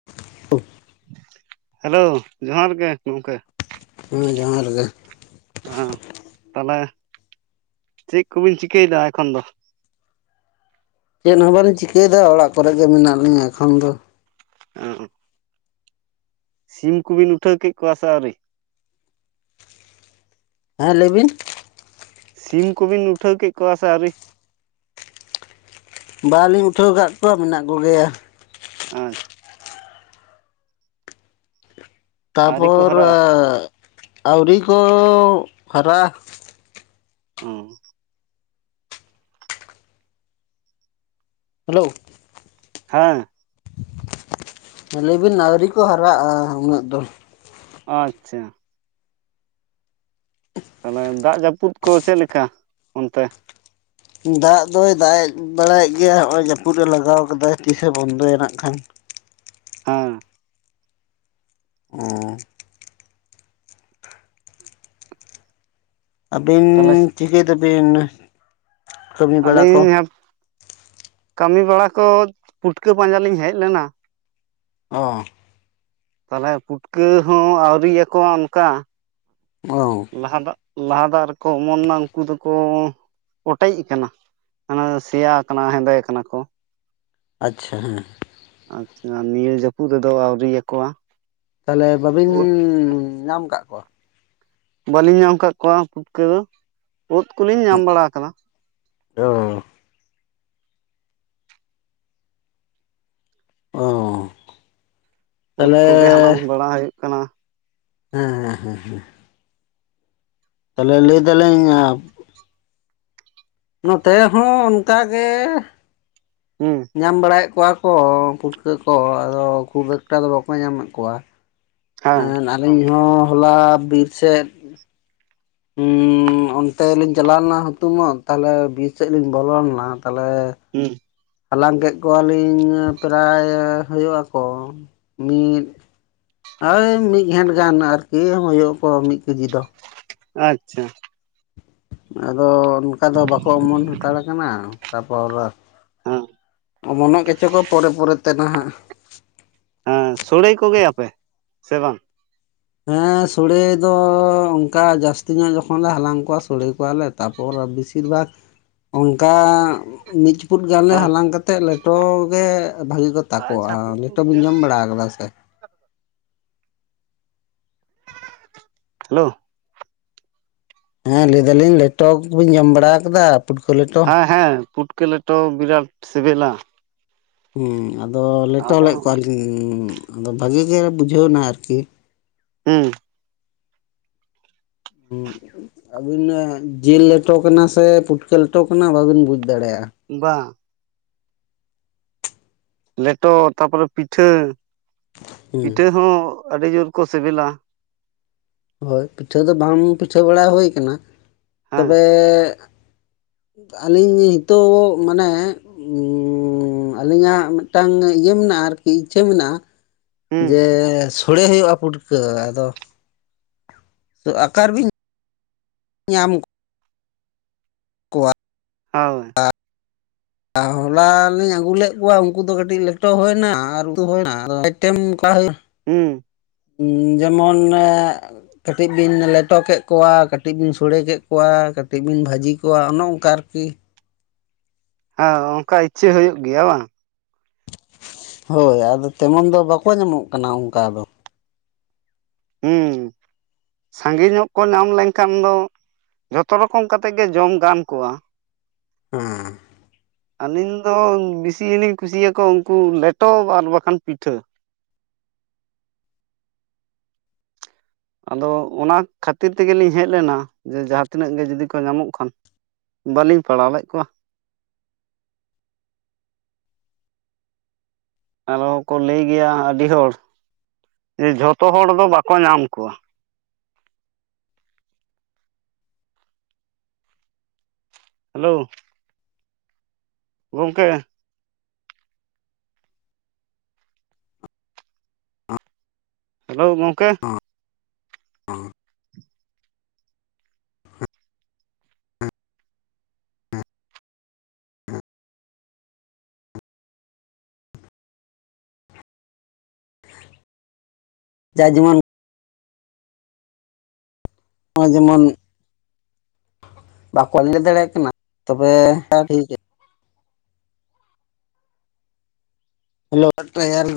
ᱪᱮᱫ ᱦᱚᱸ ᱵᱟᱝ ᱟᱸᱡᱚᱢ ᱴᱷᱟᱹᱣᱠᱟᱹᱜ ᱠᱟᱱᱟ ᱾ ᱦᱮᱞᱚ ᱡᱚᱦᱟᱨ ᱜᱮ ᱜᱚᱢᱠᱮ ᱦᱮᱸ ᱡᱚᱦᱟᱨ ᱜᱮ ᱚᱸ ᱛᱟᱦᱚᱞᱮ ᱪᱮᱫ ᱠᱚᱵᱤᱱ ᱪᱤᱠᱟᱹᱭᱮᱫᱟ ᱮᱠᱷᱚᱱ ᱫᱚ ᱪᱮᱫ ᱦᱚᱸ ᱵᱟᱹᱞᱤᱧ ᱪᱤᱠᱟᱹᱭᱮᱫᱟ ᱚᱲᱟᱜ ᱠᱚᱨᱮ ᱜᱮ ᱢᱮᱱᱟᱜ ᱞᱤᱧᱟ ᱮᱠᱷᱚᱱ ᱫᱚ ᱦᱚᱸ ᱥᱤᱢ ᱠᱚᱵᱤᱱ ᱩᱴᱷᱟᱹᱣ ᱠᱮᱫ ᱠᱚᱣᱟ ᱥᱮ ᱟᱹᱣᱨᱤ? ᱦᱮᱸ ᱞᱟᱹᱭ ᱵᱤᱱ ᱥᱤᱢ ᱠᱚᱵᱤᱱ ᱩᱴᱷᱟᱹᱣ ᱠᱮᱫ ᱠᱚᱣᱟ ᱥᱮ ᱟᱹᱣᱨᱤ ᱵᱟᱞᱤᱧ ᱩᱴᱷᱟᱹᱣ ᱟᱠᱟᱫ ᱠᱚᱣᱟ ᱢᱮᱱᱟᱜ ᱠᱚᱜᱮᱭᱟ᱾ ᱟᱪᱷᱟ ᱟᱹᱣᱨᱤ ᱠᱚ ᱛᱟᱯᱚᱨ ᱦᱟᱨᱟᱜᱼᱟ ᱟᱹᱣᱨᱤ ᱠᱚ ᱦᱟᱨᱟ ᱩᱸ ᱦᱮᱞᱳ ᱦᱮᱸ ᱾ ᱞᱟᱹᱭ ᱵᱤᱱ ᱟᱹᱣᱨᱤ ᱠᱚ ᱦᱟᱨᱟᱜᱼᱟ ᱩᱱᱟᱹᱜ ᱫᱚ ᱾ ᱟᱪᱪᱷᱟ ᱾ ᱛᱟᱦᱚᱞᱮ ᱫᱟᱜ ᱡᱟᱹᱯᱩᱫ ᱠᱚ ᱪᱮᱫ ᱞᱮᱠᱟ ᱚᱱᱛᱮ? ᱫᱟᱜ ᱫᱚᱭ ᱫᱟᱜ ᱮ ᱵᱟᱲᱟᱭᱮᱫ ᱜᱮᱭᱟ ᱦᱚᱜᱼᱚᱭ ᱡᱟᱹᱯᱩᱫ ᱮ ᱞᱟᱜᱟᱣ ᱟᱠᱟᱫᱟ, ᱛᱤᱥᱮ ᱵᱚᱱᱫᱚᱭᱟ ᱱᱟᱜ ᱠᱷᱟᱱ ᱾ ᱦᱮᱸ ᱾ ᱚ ᱾ ᱟᱹᱵᱤᱱ ᱛᱟᱦᱚᱞᱮ ᱪᱤᱠᱟᱹᱭ ᱫᱟᱵᱤᱱ? ᱠᱟᱹᱢᱤ ᱵᱟᱲᱟ ᱠᱚ ᱟᱹᱞᱤᱧ ᱠᱟᱹᱢᱤ ᱵᱟᱲᱟ ᱠᱚ, ᱯᱩᱴᱠᱟᱹ ᱯᱟᱸᱡᱟ ᱞᱤᱧ ᱦᱮᱡ ᱞᱮᱱᱟ ᱾ ᱚ ᱛᱟᱦᱚᱞᱮ ᱯᱩᱴᱠᱟᱹ ᱦᱚᱸ ᱟᱹᱣᱨᱤᱭᱟᱠᱚ ᱚᱱᱠᱟ ᱾ ᱚ ᱞᱟᱦᱟ ᱫᱟᱜ ᱞᱟᱦᱟ ᱫᱟᱜ ᱨᱮᱠᱚ ᱚᱢᱚᱱ ᱮᱱᱟ ᱩᱱᱠᱩ ᱫᱚᱠᱚ ᱚᱴᱮᱡ ᱟᱠᱟᱱᱟ ᱾ ᱚᱱᱟ ᱥᱮᱭᱟ ᱟᱠᱟᱱᱟ, ᱦᱮᱸᱫᱮ ᱠᱟᱱᱟ ᱠᱚ ᱾ ᱟᱪᱪᱷᱟ ᱦᱮᱸ ᱾ ᱟᱪᱪᱷᱟ, ᱱᱤᱭᱟᱹ ᱡᱟᱹᱯᱩᱫ ᱨᱮᱫᱚ ᱟᱹᱣᱨᱤᱭᱟᱠᱚᱣᱟ ᱾ ᱛᱟᱦᱚᱞᱮ ᱵᱟᱹᱵᱤᱱ ᱧᱟᱢ ᱟᱠᱟᱫ ᱠᱚᱣᱟ ᱾ ᱵᱟᱹᱞᱤᱧ ᱧᱟᱢ ᱟᱠᱟᱫ ᱠᱚᱣᱟ ᱯᱩᱴᱠᱟᱹ ᱫᱚ, ᱚᱛ ᱩᱫᱽ ᱠᱚᱞᱤᱧ ᱧᱟᱢ ᱵᱟᱲᱟ ᱟᱠᱟᱫᱟ ᱾ ᱚ ᱾ ᱚ ᱾ ᱩᱫ ᱠᱚᱜᱮ ᱦᱟᱞᱟᱝ ᱵᱟᱲᱟ ᱦᱩᱭᱩᱜ ᱠᱟᱱᱟ ᱾ ᱦᱮᱸ ᱦᱮᱸ ᱦᱮᱸ ᱦᱮᱸ ᱾ ᱛᱟᱦᱚᱞᱮ ᱞᱟᱹᱭ ᱫᱟᱞᱤᱧ ᱱᱚᱛᱮ ᱦᱚᱸ ᱚᱱᱠᱟ ᱜᱮ ᱾ ᱦᱩᱸ ᱾ ᱧᱟᱢ ᱵᱟᱲᱟᱭᱮᱫ ᱠᱚᱣᱟ ᱠᱚ ᱯᱷᱩᱴᱠᱟᱹ ᱠᱚ, ᱟᱫᱚ ᱠᱷᱩᱵ ᱮᱠᱴᱟ ᱫᱚ ᱵᱟᱠᱚ ᱧᱟᱢᱮᱫ ᱠᱚᱣᱟ ᱾ ᱦᱮᱸ ᱮᱸ ᱟᱹᱞᱤᱧ ᱦᱚᱸ ᱦᱚᱞᱟ ᱵᱤᱨ ᱥᱮᱫ ᱦᱩᱸ, ᱚᱱᱛᱮ ᱞᱤᱧ ᱪᱟᱞᱟᱣ ᱞᱮᱱᱟ ᱦᱩᱛᱩᱢᱚᱜ, ᱛᱟᱦᱚᱞᱮ ᱵᱤᱨ ᱥᱮᱫ ᱞᱤᱧ ᱵᱚᱞᱚ ᱞᱮᱱᱟ, ᱛᱟᱦᱚᱞᱮ ᱦᱩᱸ ᱾ ᱦᱟᱞᱟᱝ ᱠᱮᱫ ᱠᱚᱣᱟᱞᱤᱧ ᱯᱨᱟᱭ ᱦᱩᱭᱩᱜ ᱟᱠᱚ ᱢᱤᱫ ᱳᱭ ᱢᱤᱫ ᱜᱷᱮᱱᱸᱴ ᱜᱟᱱ ᱟᱨᱠᱤ, ᱦᱩᱭᱩᱜ ᱟᱠᱚ ᱢᱤᱫ ᱠᱮᱡᱤ ᱫᱚ ᱾ ᱟᱪᱪᱷᱟ ᱾ ᱟᱫᱚ ᱚᱱᱠᱟ ᱫᱚ ᱵᱟᱠᱚ ᱚᱢᱚᱱ ᱦᱟᱛᱟᱲ ᱟᱠᱟᱱᱟ, ᱛᱟᱯᱚᱨ ᱦᱮᱸ ᱚᱢᱚᱱᱚᱜ ᱜᱮ ᱪᱚ ᱠᱚ ᱯᱚᱨᱮ ᱯᱚᱨᱮ ᱛᱮ ᱱᱟᱦᱟᱜ ᱾ ᱦᱮᱸ, ᱥᱳᱲᱮ ᱠᱚ ᱜᱮᱭᱟ ᱯᱮ ᱥᱮ ᱵᱟᱝ! ᱦᱮᱸ, ᱥᱚᱲᱮ ᱫᱚ ᱚᱱᱠᱟ ᱡᱟᱹᱥᱛᱤ ᱧᱚᱜ ᱡᱚᱠᱷᱚᱱ ᱞᱮ ᱦᱟᱞᱟᱝ ᱠᱚᱣᱟ ᱥᱚᱲᱮ ᱠᱚᱣᱟᱞᱮ ᱾ ᱛᱟᱯᱚᱨ ᱵᱤᱥᱤᱨ ᱵᱷᱟᱜ ᱚᱱᱠᱟ ᱢᱤᱫ ᱪᱩᱯᱩᱫ ᱜᱟᱱ ᱞᱮ ᱦᱮᱸ ᱦᱟᱞᱟᱝ ᱠᱟᱛᱮ, ᱞᱮᱴᱚ ᱜᱮ ᱵᱷᱟᱹᱜᱤ ᱠᱚ ᱛᱟᱠᱚᱼᱟ ᱪᱷᱟᱹᱛᱩ ᱾ ᱞᱮᱴᱚ ᱵᱮᱱ ᱡᱚᱢ ᱵᱟᱲᱟ ᱟᱠᱟᱫᱟ ᱥᱮ? ᱦᱮᱞᱳ ᱾ ᱦᱮᱸ, ᱞᱟᱹᱭ ᱫᱟᱹᱞᱤᱧ ᱞᱮᱴᱚ ᱠᱚ ᱵᱮᱱ ᱡᱚᱢ ᱵᱟᱲᱟ ᱟᱠᱟᱫᱟ? ᱯᱩᱴᱠᱟᱹ ᱞᱮᱴᱚ ᱦᱮᱸ ᱦᱮᱸ, ᱯᱩᱴᱠᱟᱹ ᱞᱮᱴᱚ ᱵᱤᱨᱟᱴ ᱥᱤᱵᱤᱞᱟ ᱾ ᱦᱮᱸ, ᱟᱫᱚ ᱞᱮᱴᱚ ᱟᱫᱚ ᱞᱮᱫ ᱠᱚᱣᱟᱞᱤᱧ ᱟᱫᱚ ᱵᱷᱟᱹᱜᱤ ᱜᱮ ᱵᱩᱡᱷᱟᱹᱣᱱᱟ ᱟᱨᱠᱤ ᱾ ᱦᱩᱸ ᱾ ᱦᱩᱸ, ᱟᱹᱵᱤᱱ ᱡᱤᱞ ᱞᱮᱴᱚ ᱠᱟᱱᱟ ᱥᱮ ᱯᱩᱴᱠᱟᱹ ᱞᱮᱴᱚ ᱠᱟᱱᱟ ᱵᱟᱵᱤᱱ ᱵᱩᱡ ᱫᱟᱲᱮᱭᱟᱜᱼᱟ ᱾ ᱵᱟᱝ ᱾ ᱞᱮᱴᱚ ᱛᱟᱯᱚᱨᱮ ᱯᱤᱴᱷᱟᱹ, ᱦᱮᱸ ᱯᱤᱴᱷᱟᱹ ᱦᱚᱸ ᱟᱹᱰᱤ ᱡᱳᱨ ᱠᱚ ᱥᱤᱵᱤᱞᱟ ᱾ ᱦᱳᱭ, ᱯᱤᱴᱷᱟᱹ ᱫᱚ ᱵᱟᱝ ᱯᱤᱴᱷᱟᱹ ᱵᱟᱲᱟ ᱦᱩᱭ ᱠᱟᱱᱟ ᱾ ᱦᱮᱸ ᱛᱚᱵᱮ ᱟᱹᱞᱤᱧ ᱱᱤᱛᱚᱜ ᱢᱟᱱᱮ ᱩᱸ ᱟᱹᱞᱤᱧᱟᱜ ᱢᱤᱫᱴᱟᱝ ᱤᱭᱟᱹ ᱢᱮᱱᱟᱜᱼᱟ, ᱟᱨᱠᱤ ᱤᱪᱪᱷᱟᱹ ᱢᱮᱱᱟᱜᱼᱟ ᱾ ᱦᱩᱸ ᱡᱮ ᱥᱚᱲᱮ ᱦᱩᱭᱩᱜᱼᱟ ᱯᱩᱴᱠᱟᱹ, ᱟᱫᱚ ᱟᱠᱟᱨᱵᱤᱱ ᱧᱟᱢ ᱠᱚ- ᱠᱚᱣᱟ ᱦᱳᱜ [unintelligible] ᱦᱚᱞᱟ ᱞᱤᱧ ᱟᱹᱜᱩ ᱞᱮᱫ ᱠᱚᱣᱟ ᱩᱱᱠᱩ ᱫᱚ ᱠᱟᱹᱴᱤᱡ ᱞᱮᱴᱚ ᱦᱩᱭᱱᱟ ᱟᱨ ᱩᱛᱩ ᱦᱩᱭᱱᱟ ᱞᱭᱴᱮᱢ ᱚᱱᱠᱟ ᱦᱩᱭᱱᱟ ᱦᱩᱸ [inaudible] ᱡᱮᱢᱚᱱᱹᱦᱮ ᱠᱟᱹᱴᱤᱡ ᱵᱤᱱ ᱞᱮᱴᱚ ᱠᱮᱫ ᱠᱚᱣᱟ ᱠᱟᱹᱴᱤᱡ ᱵᱤᱱ ᱥᱚᱲᱮ ᱠᱮᱫ ᱠᱚᱣᱟ ᱠᱟᱹᱴᱤᱡ ᱵᱤᱱ ᱵᱷᱟᱹᱡᱤ ᱠᱚᱣᱟ ᱚᱱᱮ ᱚᱱᱠᱟ ᱟᱨ ᱠᱤ ᱦᱮᱸ ᱚᱱᱠᱟ ᱤᱪᱷᱟᱹ ᱦᱩᱭᱩᱜ ᱜᱮᱭᱟ ᱵᱟᱝ ᱦᱳᱭ ᱟᱫᱚ ᱛᱮᱢᱚᱱ ᱫᱚ ᱵᱟ-ᱠᱚ ᱧᱟᱢᱚᱜ ᱠᱟᱱᱟ ᱚᱱᱠᱟ ᱫᱚ ᱦᱩᱸ ᱾ ᱥᱟᱸᱜᱮ ᱧᱚᱜ ᱠᱚ ᱧᱟᱢ ᱞᱮᱱᱠᱷᱟᱱ ᱫᱚ, ᱡᱷᱚᱛᱚ ᱨᱚᱠᱚᱢ ᱠᱟᱛᱮ ᱜᱮ ᱡᱚᱢ ᱜᱟᱱ ᱠᱚᱣᱟ ᱾ [unintelligible] ᱟᱹᱞᱤᱧ ᱫᱚ ᱵᱤᱥᱤᱞᱤᱧ ᱠᱩᱥᱤᱹᱭᱟᱠᱚᱣᱟ ᱩᱱᱠᱩ ᱞᱮᱴᱚ ᱟᱨ ᱵᱟᱠᱷᱟᱱ ᱯᱤᱴᱷᱟᱹ ᱟᱫᱚ ᱚᱱᱟ ᱠᱷᱟᱹᱛᱤᱨ ᱛᱮᱜᱮᱞᱤᱧ ᱦᱮᱡ ᱞᱮᱱᱟ ᱡᱮ ᱡᱟᱦᱟᱸᱛᱤᱱᱟᱹᱜ ᱜᱮ ᱡᱩᱫᱤ ᱠᱚ ᱧᱟᱢᱚᱜ ᱠᱷᱟᱱ ᱵᱟᱹᱞᱤᱧ ᱯᱟᱲᱟᱣ ᱞᱮᱫ ᱠᱚᱣᱟᱜ ᱟᱨᱚᱠᱚ ᱞᱟᱹᱭ ᱜᱮᱭᱟ ᱟᱹᱰᱤ ᱦᱚᱲ ᱡᱮ ᱡᱷᱚᱛᱚ ᱦᱚᱲ ᱫᱚ ᱵᱟᱠᱚ ᱧᱟᱢ ᱠᱚᱣᱟᱹᱜ ᱦᱮᱞᱳ ᱜᱚᱝᱠᱮ ᱦᱮᱞᱳ ᱜᱚᱝᱠᱮ [inaudible] ᱡᱟ‌ ᱡᱮᱢᱚᱱ ᱦᱚᱸᱜᱚᱭ ᱡᱮᱢᱚᱱ ᱵᱟᱠᱚᱞ ᱞᱟᱹᱭ ᱫᱟᱲᱮᱭᱟᱜ ᱠᱟᱱᱟ ᱛᱚᱵᱮ ᱴᱷᱤᱠ [unintelligible] ᱦᱮᱞᱚ [unintelligible]